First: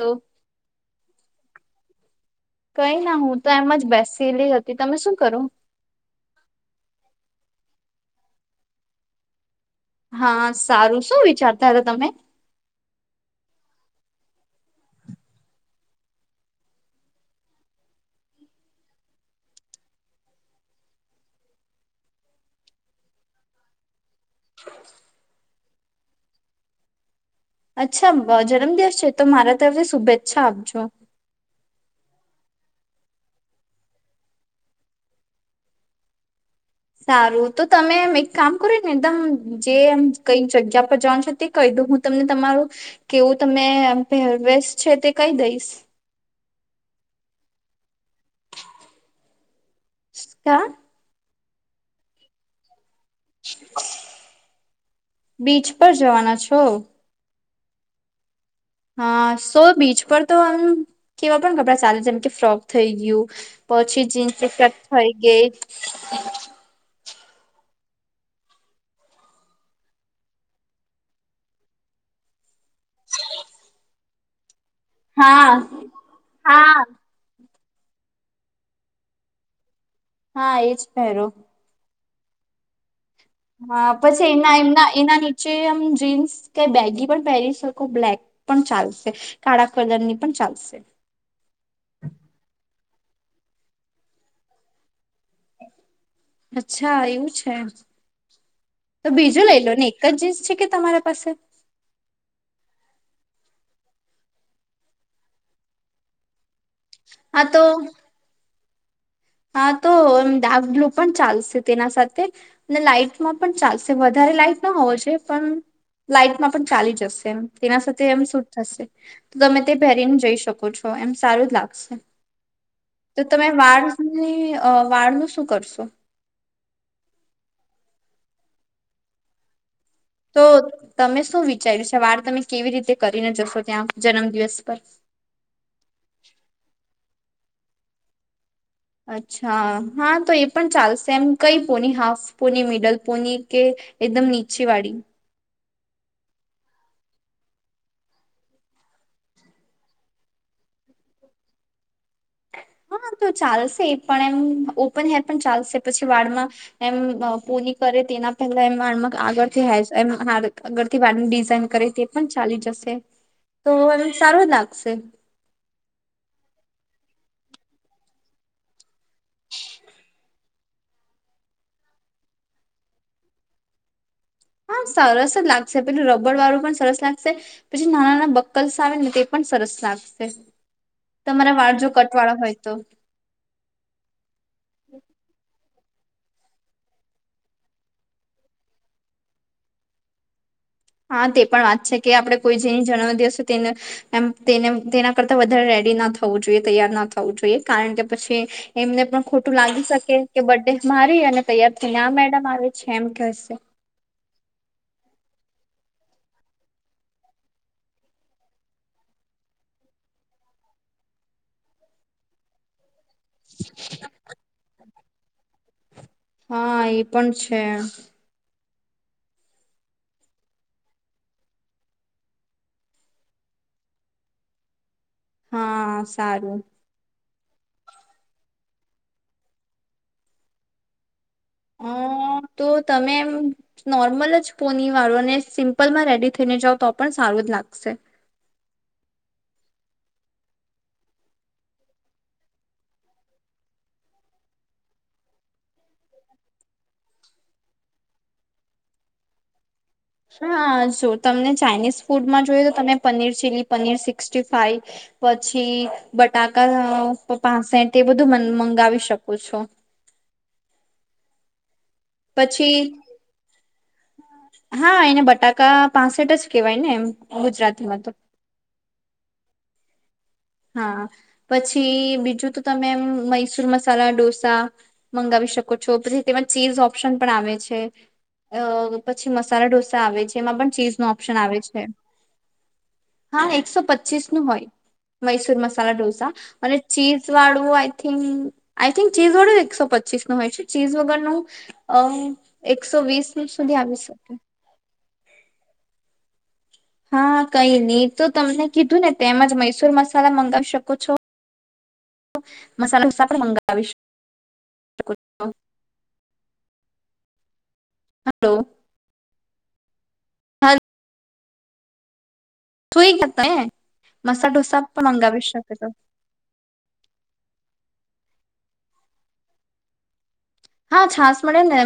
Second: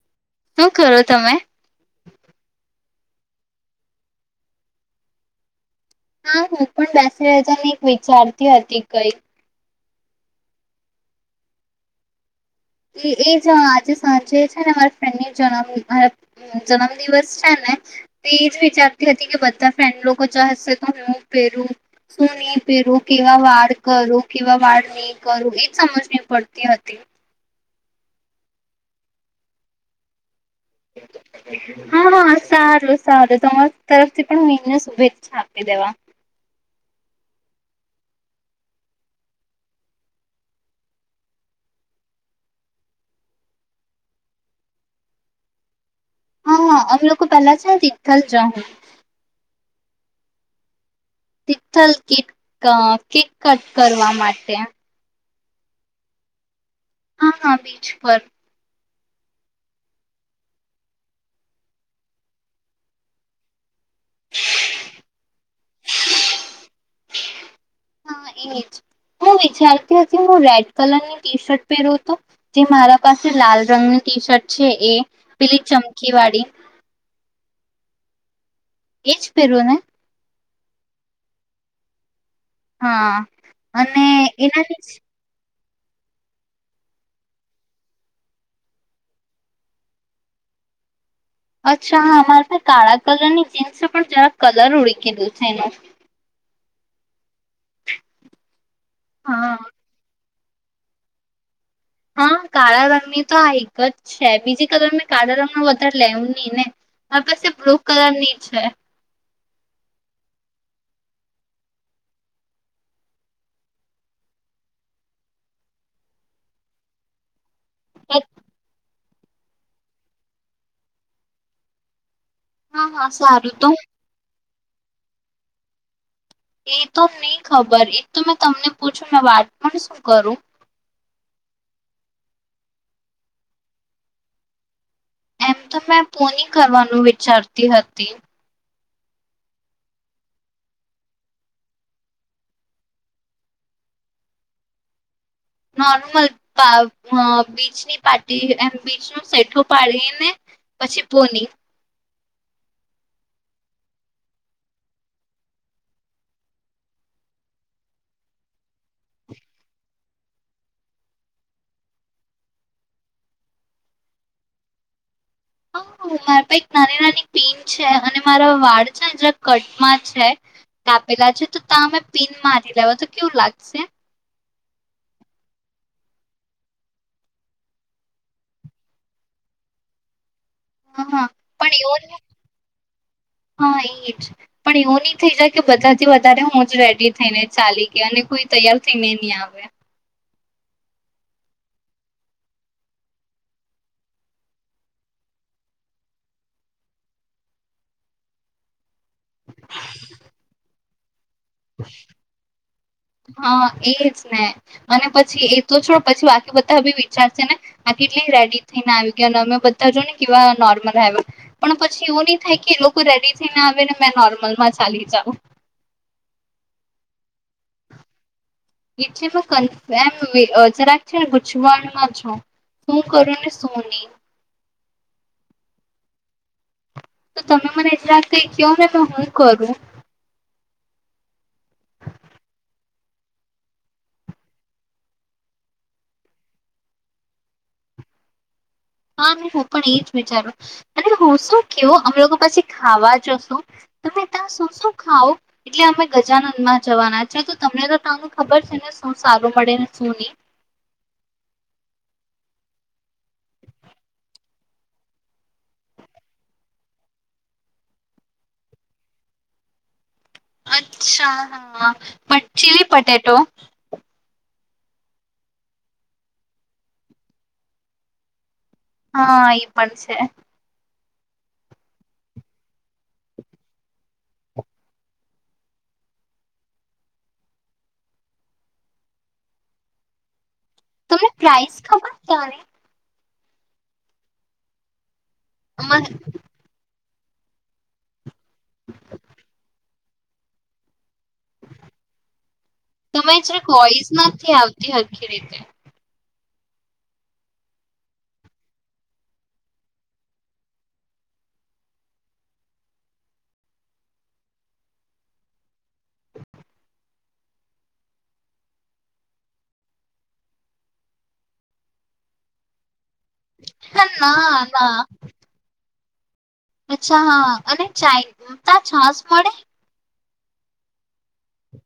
તો શું કરો તમે? કઈ ના હું તો એમ જ બેસેલી હતી તમે શું કરું? હા હું પણ બેસે હતી ને એક વિચારતી હતી કઈક હા સારું શું વિચારતા હતાં તમે? એ એ જ આજે સાંજે છે ને મારા ફ્રેન્ડ જન્મ જન્મદિવસ છે ને તો એજ વિચારતી હતી કે બધા ફ્રેન્ડ લોકો જશે તો હું પહેરું શું નહી પહેરું, કેવા વાળ કરું? કેવા વાળની કરું. સમજવી પડતી હતી. અચ્છા, જન્મદિવસ છે તો મારા તરફથી હવે શુભેચ્છા. આપજો [unintelligible] હા હા, સારું સારું, તમારી તરફથી પણને શુભેચ્છા આપી દેવા. સારું, તો તમે એમ એક કામ કરો ને એકદમ, જેમ કંઈ જગ્યા પર જાનું છો તે કહી દઉ હું તમને, તમારું કેવું, તમે પહેરવેશ છે તે કહી દઈશ. હા હા, અમે લોકો પહેલા છે ને તીથલ જાશું. ક [unintelligible] તિથલ કીધું. કેક કટ કરવા માટે. બીચ પર જવાના છો? હ હા, બીચ પર. હા, સો બીચ પર તો આમ કેવા પણ કપડાં ચાલે જેમ કે ફ્રોક થઈ ગયું. પછી જીન્સ શેટ થઇ ગઈ. હા, એજ હું વિચારતી હતી. હું રેડ કલરની ટી-શર્ટ પહેરુ તો. જે મારા પાસે લાલ રંગની ટી-શર્ટ છે એ હા પીલી ચમકી વાળી. હા એજ પહેરું ને? હા, એજ પહેરો. હા. હા, પછી એના એમના એના ની એમ જીન્સ કે બેગી પણ પહેરી શકો, બ્લેક પણ ચાલશે, કાળા કલર ની પણ ચાલશે. અચ્છા, હા, મારે. કાળા કલર ની જીન્સ છે, પણ જરા કલર ઉળકેલું છે એનું. અચ્છા, એવું છે તો બીજું હા લઈ લો ને. એક જ જીન્સ છે કે તમારા પાસે? હા, કાળા રંગની તો આ એક જ છે. બીજી કલર મેં કાળા રંગ ન વધારે લેવું નહીં ને? મારી હા પાસે તો બ્લુ કલર ની છે. હા, તો એમ ડાર્ક બ્લુ પણ ચાલશે, તેના સાથે અને લાાઈટમાં પણ ચાલશે. વધારે લાઈટ ન હોવો જો પણ લાાઈટમાં પણ ચાલી જશે એ તેના સાથે એમ શૂટ થશે. તો તમે તે પહેરીને જઈ શકો છો, એમ સારું જ લાગશે. હા, હા, સારું તો. વાળ ન શું કરશો? એ તો નહીં ખબર એ તો મેં તમને પૂછું વાળ. તો તમે શું વિચાર્યું છે વાર તમે? કેવી રીતે કરીને જશો? ત્યાં જન્મ દિવસ પર એમ તો મે પોની કરવાનું ચરતી હતી અચ્છા હા તો એ પણ ચાલશે એમ કઈ pony half pony middle pony કે એકદમ નીચે વાળી નોર્મલ પા અ બીચની પાટી એમ બીચ ન સેઠો પાડીને પછી પોની હા તો ચાલશે એ પણ એમ ઓપન હેર પણ ચાલશે પછી વાળમાં એમ પોની કરે તેના પહેલા એમ વાળમા આગળથી હારુ આગળથી વાળ ડિઝઇન કરે તે પણ ચાલી જશે તો એમ સારું લાગશે. હ મારા પાહે એક નાની નાની પીન છે અને મારા વાળ છે ને જ્યા કટમાં છે કાપેલા છે તો ત્યાં અમે પીન મારી લેવા તો કેવું લાગશે. હા સરસ જ લાગશે પેલું રબડ વાળું પણ સરસ લાગશે પછી નાના નાના બક્કલ્સ આવે ને તે પણ સરસ લાગશે. હા હા તમારા વાળ જો પણ એવો કટવાળા હોય તો હા એજ પણ એવોની થઈ જાય કે બધાથી વધારે હું જ રેડી થઈને ચાલી ગય અને કોઈ તૈયાર થઈને ની આવે હા તે પણ વાત છે કે આપણે કોઈ જેની જન્મદિવસ તેને એમ તેને તેના કરતા વધારે રેડી ના થવું જોઈએ તૈયાર ના થવું જોઈએ કારણ કે પછી એમને પણ ખોટું લાગી શકે કે બ્ડે મારી અને તૈયાર થય ને આ મેડમ આવે છે એમ કહેશે હા એજ ને અને પછી એ તો છોડ પછી બાકી બધા બી વિચારશે ને આ કેટલી રેડી થઈને આવી કે અને અમે બધા જો ને કેવા નોર્મલ આવ પણ પછી એવું નહી થાય કે લો રેડી થઈને આવે ને મેં નોર્મલમાં ચાલી જા ઓ હા એ પણ છે. [unintelligible] એમ અ જરાક છે ને ગૂચવાડમાં છુ શું કરું ને શું ની હા સારું તો તમે મને જરાદ કઈ કો ને હું કરું અ તો તમે એમ નોર્મલ જ પોની વાળો ને સિમ્પલમાં રેડી થઈને જાઓ તો પણ સારું જ લાગશે હા ને હું પણ એ જ વિચારું અને હું શું કેવું અમે લોકો પછી ખાવા જશુ તમે ત્યાં શું શું ખાાવ એટલે અમે ગજાનન માં જવાના છે તો તમને તો ત્યા ખબર છે ને શું સારું મળે ને શું નહી હા જો તમને ચાાઈનીઝ ફૂડ મા જોઈ તો તમે paneer chilli paneer sixty five પછી બટાકા પાસેઠ એ બધું મંગાવી શકો છો. અચ્છા હા પણ પછી ચીલી પટેટો હા એને બટાકા પાસેઠ જ કેહેવાય ને એમ ગુજરાતીમાં તો હા ઈ પણ છે. હા પછી બીજું તો તમે એમ મૈસુર મસાલા ઢોસા મંગાવી શકો છો પછી તેમાં ચીઝ ઓપ્શન પણ આવે છે અ પછી મસાલા ઢોસા આવે છે એમાં પણ ચીઝ નો તમને ઓપ્શન આવે પ્રાઇસ છે ખબર ત્યાંની હા એકસો પચીસ નું હોય મૈસૂર મસાલા અમાર ઢોસા અને ચીઝ વાળું I I think I think cheese વાડુ જ એક સ પ ચીસ નુ હોય છે ચીઝ વગ નુ અ એકસો વીસ તમે જરાક સુધી આવી વોઇસ શકે નથી આવતી હરખી રીતે હા કઈ ની તો તમને કીધું ને તેમ જ મૈસુર મસાલા મંગાવી શકો છો. મસાલા [unintelligible] પણ મંગાવી સકો છો. હલો. હાલ સુઈ જાત ને હા મસા ના ડઢોસા ના પણ અંગાવી શકેત અચ્છા હા અને ચાય તા છાસ મળે. હા છાશ મળે ને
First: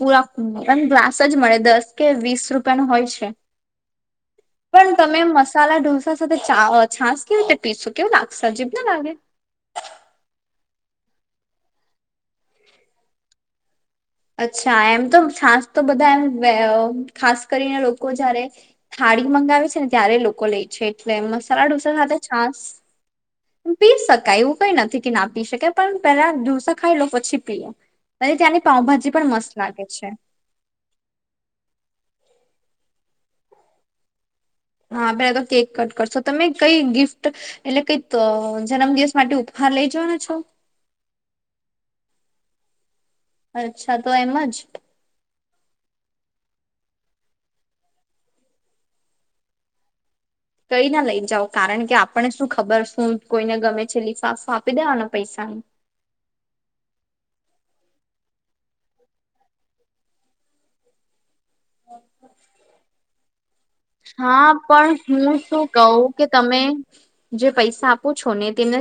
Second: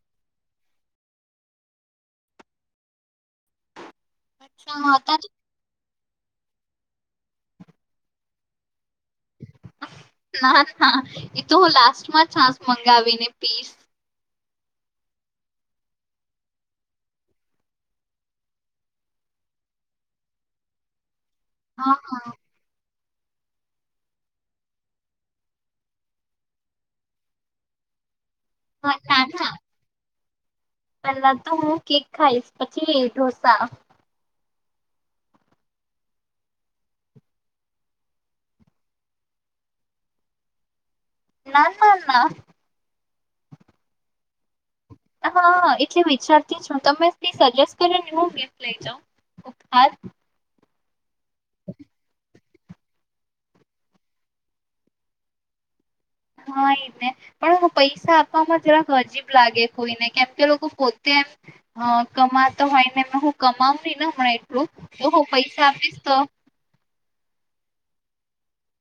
પુરા હ એમ ગ્લાસ જ મળે દસ કે વીસ રૂપિયા ન હોય છે. અચ્છા પણ હા તમે ત્યાં મસાલા ઢોસ સાથે ચા અ છાસ કેવી રીતે પીશું કેવું લાગશે અજીબ ના લાગે. ના ના એતો હું લાસ્ટમાં છાસ મંગાવીને પીસ. અચ્છા એમ તો છસ તો બધા એમ ખાસ કરીને લોકો જયારે થાળી મંગાવે છે ને ત્યારે લોકો લે છે. મસાલા હા ડોસા સાથે છાસ પી શકાય એવું કઈ નથી કે ના પી શકાય પણ પહેલા ઢસા ખાઈ લો પછી પી અને ત્યાં હા, પાઉભાજી ના પણ મસ્ત ના લાગે છે. પેલા તો હું કેક ખાઈશ પછી ઢોસા. હા પેલા તો કેક કટ કરશો તમે કઈ ગિફ્ટ એટલે કઈક જન્મદિવસ માટે ઉપહાર લઇ જવાના છો? ના ના ના. અચ્છા તો એમ જ. હા એટલે વિચાર [unintelligible] તમે સજેસ્ટ કરીને હું ગિફ્ટ લઈ જાઉ ઉપહાર કઈ ના લઈ જાવ કારણ કે આપણને શું ખબર શું કોઈને ગમે છે લિફાફું આપી દેવાના પૈસાન. હા એ ને પણ પૈસા આપવામાં થોડાક અજીબ લાગે કોઈને કેમ કે લોકો પોતે એમ અ કમાતો હોયને હું કમાવ હી ને હમણાં હા એટલું તો પણ હું શું પૈસા આપીશ કહું તો પૂછો ને તેમને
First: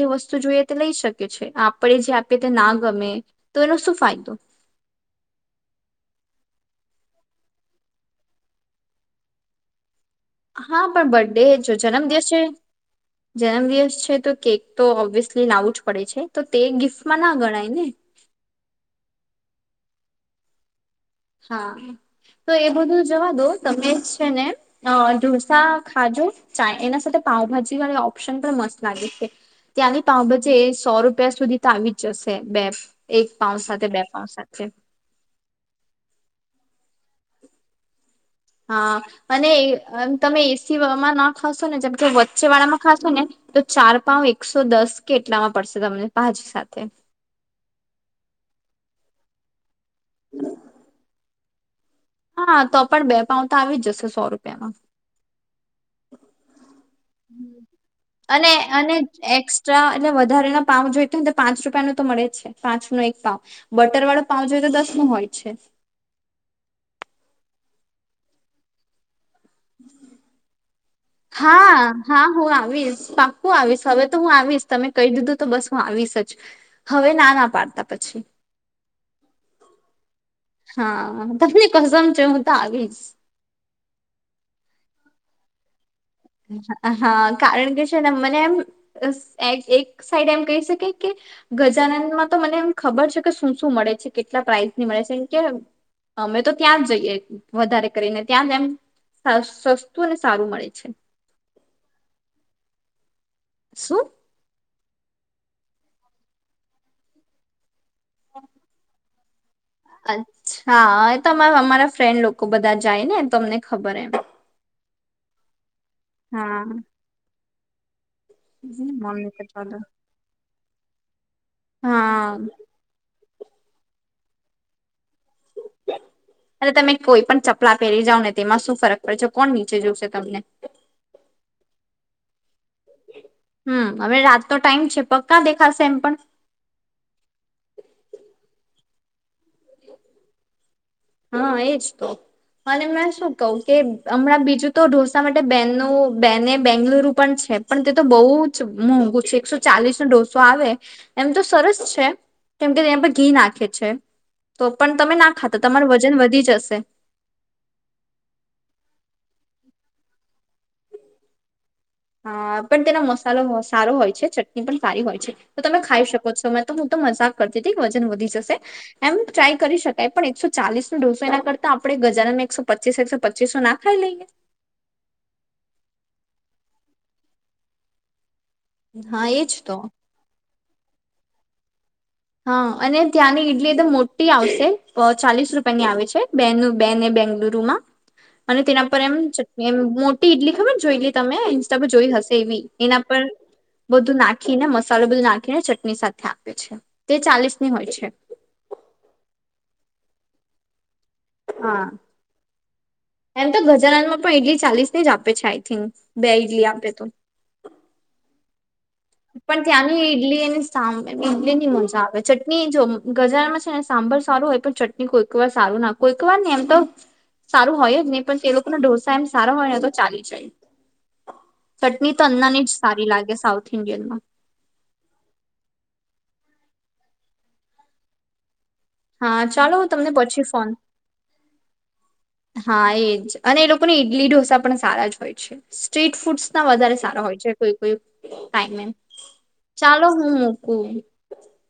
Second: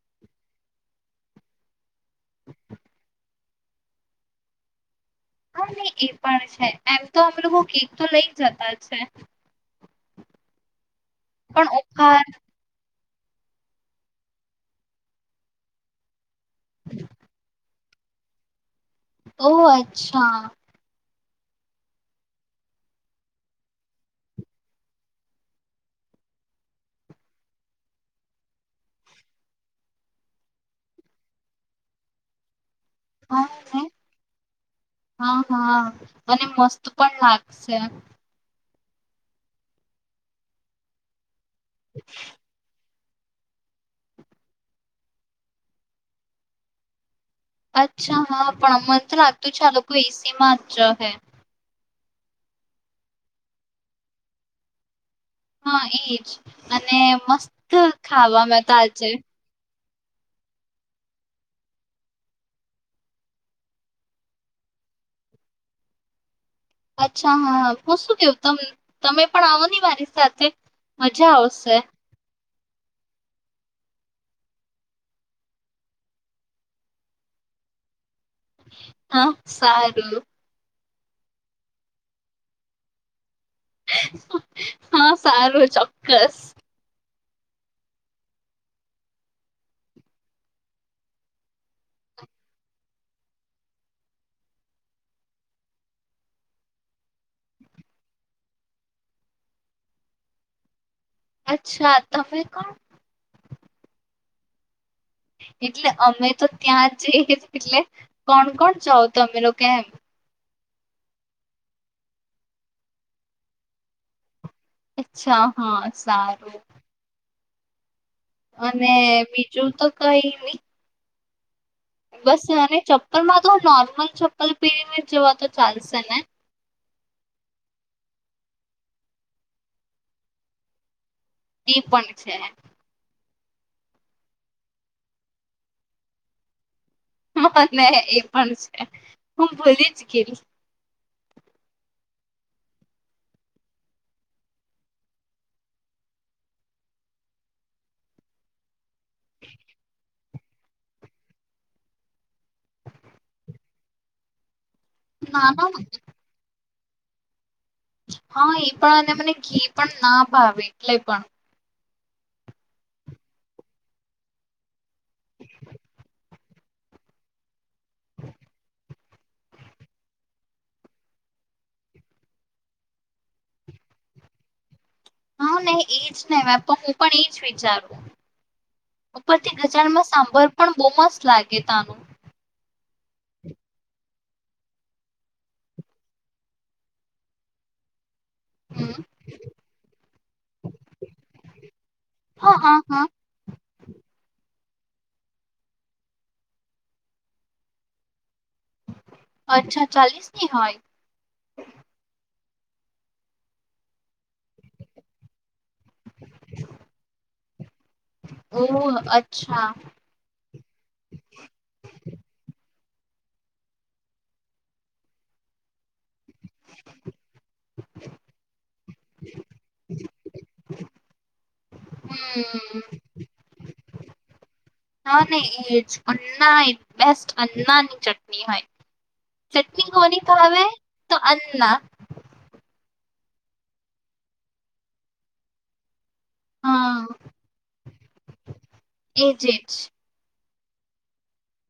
જે વસ્તુ જોઈએ તે લઈ શકે છે આપણે જે આપીએ તે ના ગમે તો એનો શું ફાયદો. હા નહી એ પણ છે એમ તો અમે લોકો કેક તો લઈ જતા છે. હા પણ બર્ડે પણ જો જન્મ ઉપહાર દિવસ છે. જન્મદિવસ છે તો કેક તો ઓબ્વિયસલી લાવું જ પડે છે. તો તે ગિફ્ટમાં ના ગણાય ને. ઓહ અચ્છા. હા તો એ બધું જવા દો તમે છે ને અ ઢોસા ખાજો ચા એના સાથે પાઉભાજી વાળી ઓપ્શન પણ મસ્ત લાગે છે ત્યાંની પાઉભાજી એ સો રૂપિયા સુધી તો આવી જ જશે બે. એક હા પાઉસ ને સાથે બે પાઉ સાચે. હા હા અને મસ્ત પણ લાગશે. હા અને એ તમે એ સીમાં ન ખસું નને જેમ કે ગચેળમાં ખાશે ને તો ચાર પાઉ એકસો દસ કેટલામાં પડશે તમને ભાજી સાથે. અચ્છા હા પણ અમ તો લાગતું આલોક કોઈ સી માંચ જહે. હા તો પણ બે પાઉ તો આવી જ જશે સો રૂપિયામાં. હા એજ અને મસ્ત અને ખાવામાં તા અને છે એક્સ્ટ્રા એટલે વધારે ના પાાવ જોઈ તો ને તો પાંચ રૂપિયા ન તો મળે છે પાંચ નો એક પાવ બટર વાળો પાવ જોઈ તો દસ નો હોય છે અચ્છા હા હું શું કેવું ત તમે પણ આવો ની મારી સાથે મજા આવશે હા હા હું આવીશ પાકું આવીશ હવે તો હું આવીશ તમે કહી દીધું તો બસ હું આવીશ જ હવે ના ના પાડતા પછી હા સારું હા તમને કસમ છે હું તો આવીશ હા સારું ચો હા કારણ કે છે મને એમ એક સાઈડ એમ કહી શકે કે ગજાનનમાં તો મને એમ ખબર છે કે શું શું મળે છે કેટલા પ્રાઇઝની મળે છેમ કે અમે તો ત્યાં જ જઈએ વધારે કરીને ત્યાં જ એમ સસ્તું અને સારું મળે છે અચ્છા તમેે કોણ સુું એટલે અમે તો ત્યાં જ જઈ એટલે કોણ કોણ ચૌ તમે લોકો કેમ હા એ તો અમારા ફ્રેન્ડ લોકો બધા જાય ને તમને ખબર એમ અચ્છા હા હા સારું અને મમ્મી પપ્પા બીજું તો કઈ ની હા બસ એને ચપ પણ મા તો નોર્મલ ચપ્પલ પીર અને તમે કોઈ પણ ચપલા પહેરી જાવ ને તેમાં શું ફરક પડશે કોણ નીચે જોવશે તમને એ પણ છે. હમ્મ હવે રાત નો ટાઈમ છે પગ કા દેખાશે એમ પણ. હા ને એ પણ છે. હું ભૂલી જ ગેલી - હા એજ તો અને મેં શું કવ કે હમણાં બીજું તો ઢોસા માટે બેન બેને બેંગલુરુ પણ છે. પણ તે તો બહુ જ મોઘુ છે, એકસો ચાલીસ નો ડોસ. આવે એમ તો સરસ છે, કેમકે તે પર ઘી નાખે છે. તો પણ તમે ના ખાતા. તમારું વજન વધી જશે. હા એ પણ અને મને ઘે પણ ના ભાવે એટલે પણ. હા પણ તેનો મસાલો સારો હોય છે. ચટણી પણ સારી હોય છે, તો તમે ખાઈ શકો. સમય તો હું તો મજાક કર જેથી વજન વધી જશે એમ ટ્રાય કરી શકાય પણ એકસો ચાલીસ નો ડઢોસો એના, કરતા આપડે ગજાનમાં એકસો પચીસ એકસો પચીસો ના ખાઈ લઈએ? હા નહી એજ ને તો હું પણ એજ વિચારું. હા એજ ઉપરથી તો ગજાનન નો સાંભર પણ બહુ મસ્ત લાગે તાનું. હા, અને ત્યાંની ઈડલી એકદમ મોટી આવશે અહ ચાલીસ રૂપિયા ની આવે છે, બેનું બેનને બેંગલુરુમાં. અને તેના પર હમ એમ ચટની એમ મોટી ઈડલી ખબર જો એટલી, તમે ઇન્સ્ટા પર જોઈ હશે હા એવી હા એના હા પર બધું નાખીને મસ્ત સાલો બધું નાખીને ચટણી સાથે આપે છે. તે ચાલીસ ની હોય છે. અચ્છા ચાલીસની હોય? હા એમ તો ગજાનનમાં પણ ઇડલી ચાલીસ ને જ આપે છે આઈ થિંક, બે ઈડલી આપે તો. ઓહ. પણ અચ્છા ત્યાંની ઈડલી સા ઈડલી ની મજા આવે ચટણી જો ગજાનન માં છે, ને સાંભાર સારું હોય પણ ચટણી કોઈક વાર સારું નાખ કોઈક વાર ને એમ તો સારું હોય જ નહીં પણ તે લોકોના ઢોસા એમ સારો હોય એ તો ચાલી જાય. ચટણી તો અન્નાની જ હમ સારી લાગે સાઉથ ઇન્ડિયન માં હા ને એજ અન્ના એ બેસ્ટ અન્ના ની ચટણી હોય. હા ચાલો હું ચટણી તમને કોની પછી ભાવે ફોન તો અન્ના. હા, એજ અને એ લોકોને ઈડલી ઢોસા પણ સારા જ હોય છે. સ્ટ્રીટ ફૂડ્સ ના વધારે હા સારા હોય છે કોઈ કોઈ ટાઈમ મે. એજ એજ ચાલો હું હુએ.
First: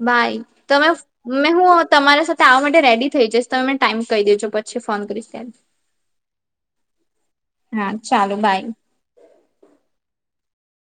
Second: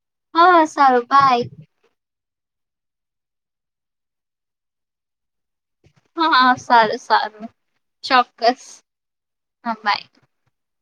બાય હા તમે સારું બાય મે હું તમારે સા તો આવા માટે રેડી થઈ જઈશ તમે મને ટાઈમ કહી દેજો પછી ફોન કરીશ તેમ. હા હા સારું સારું હા ચાલો બાય ચોક્કસ હા બાય.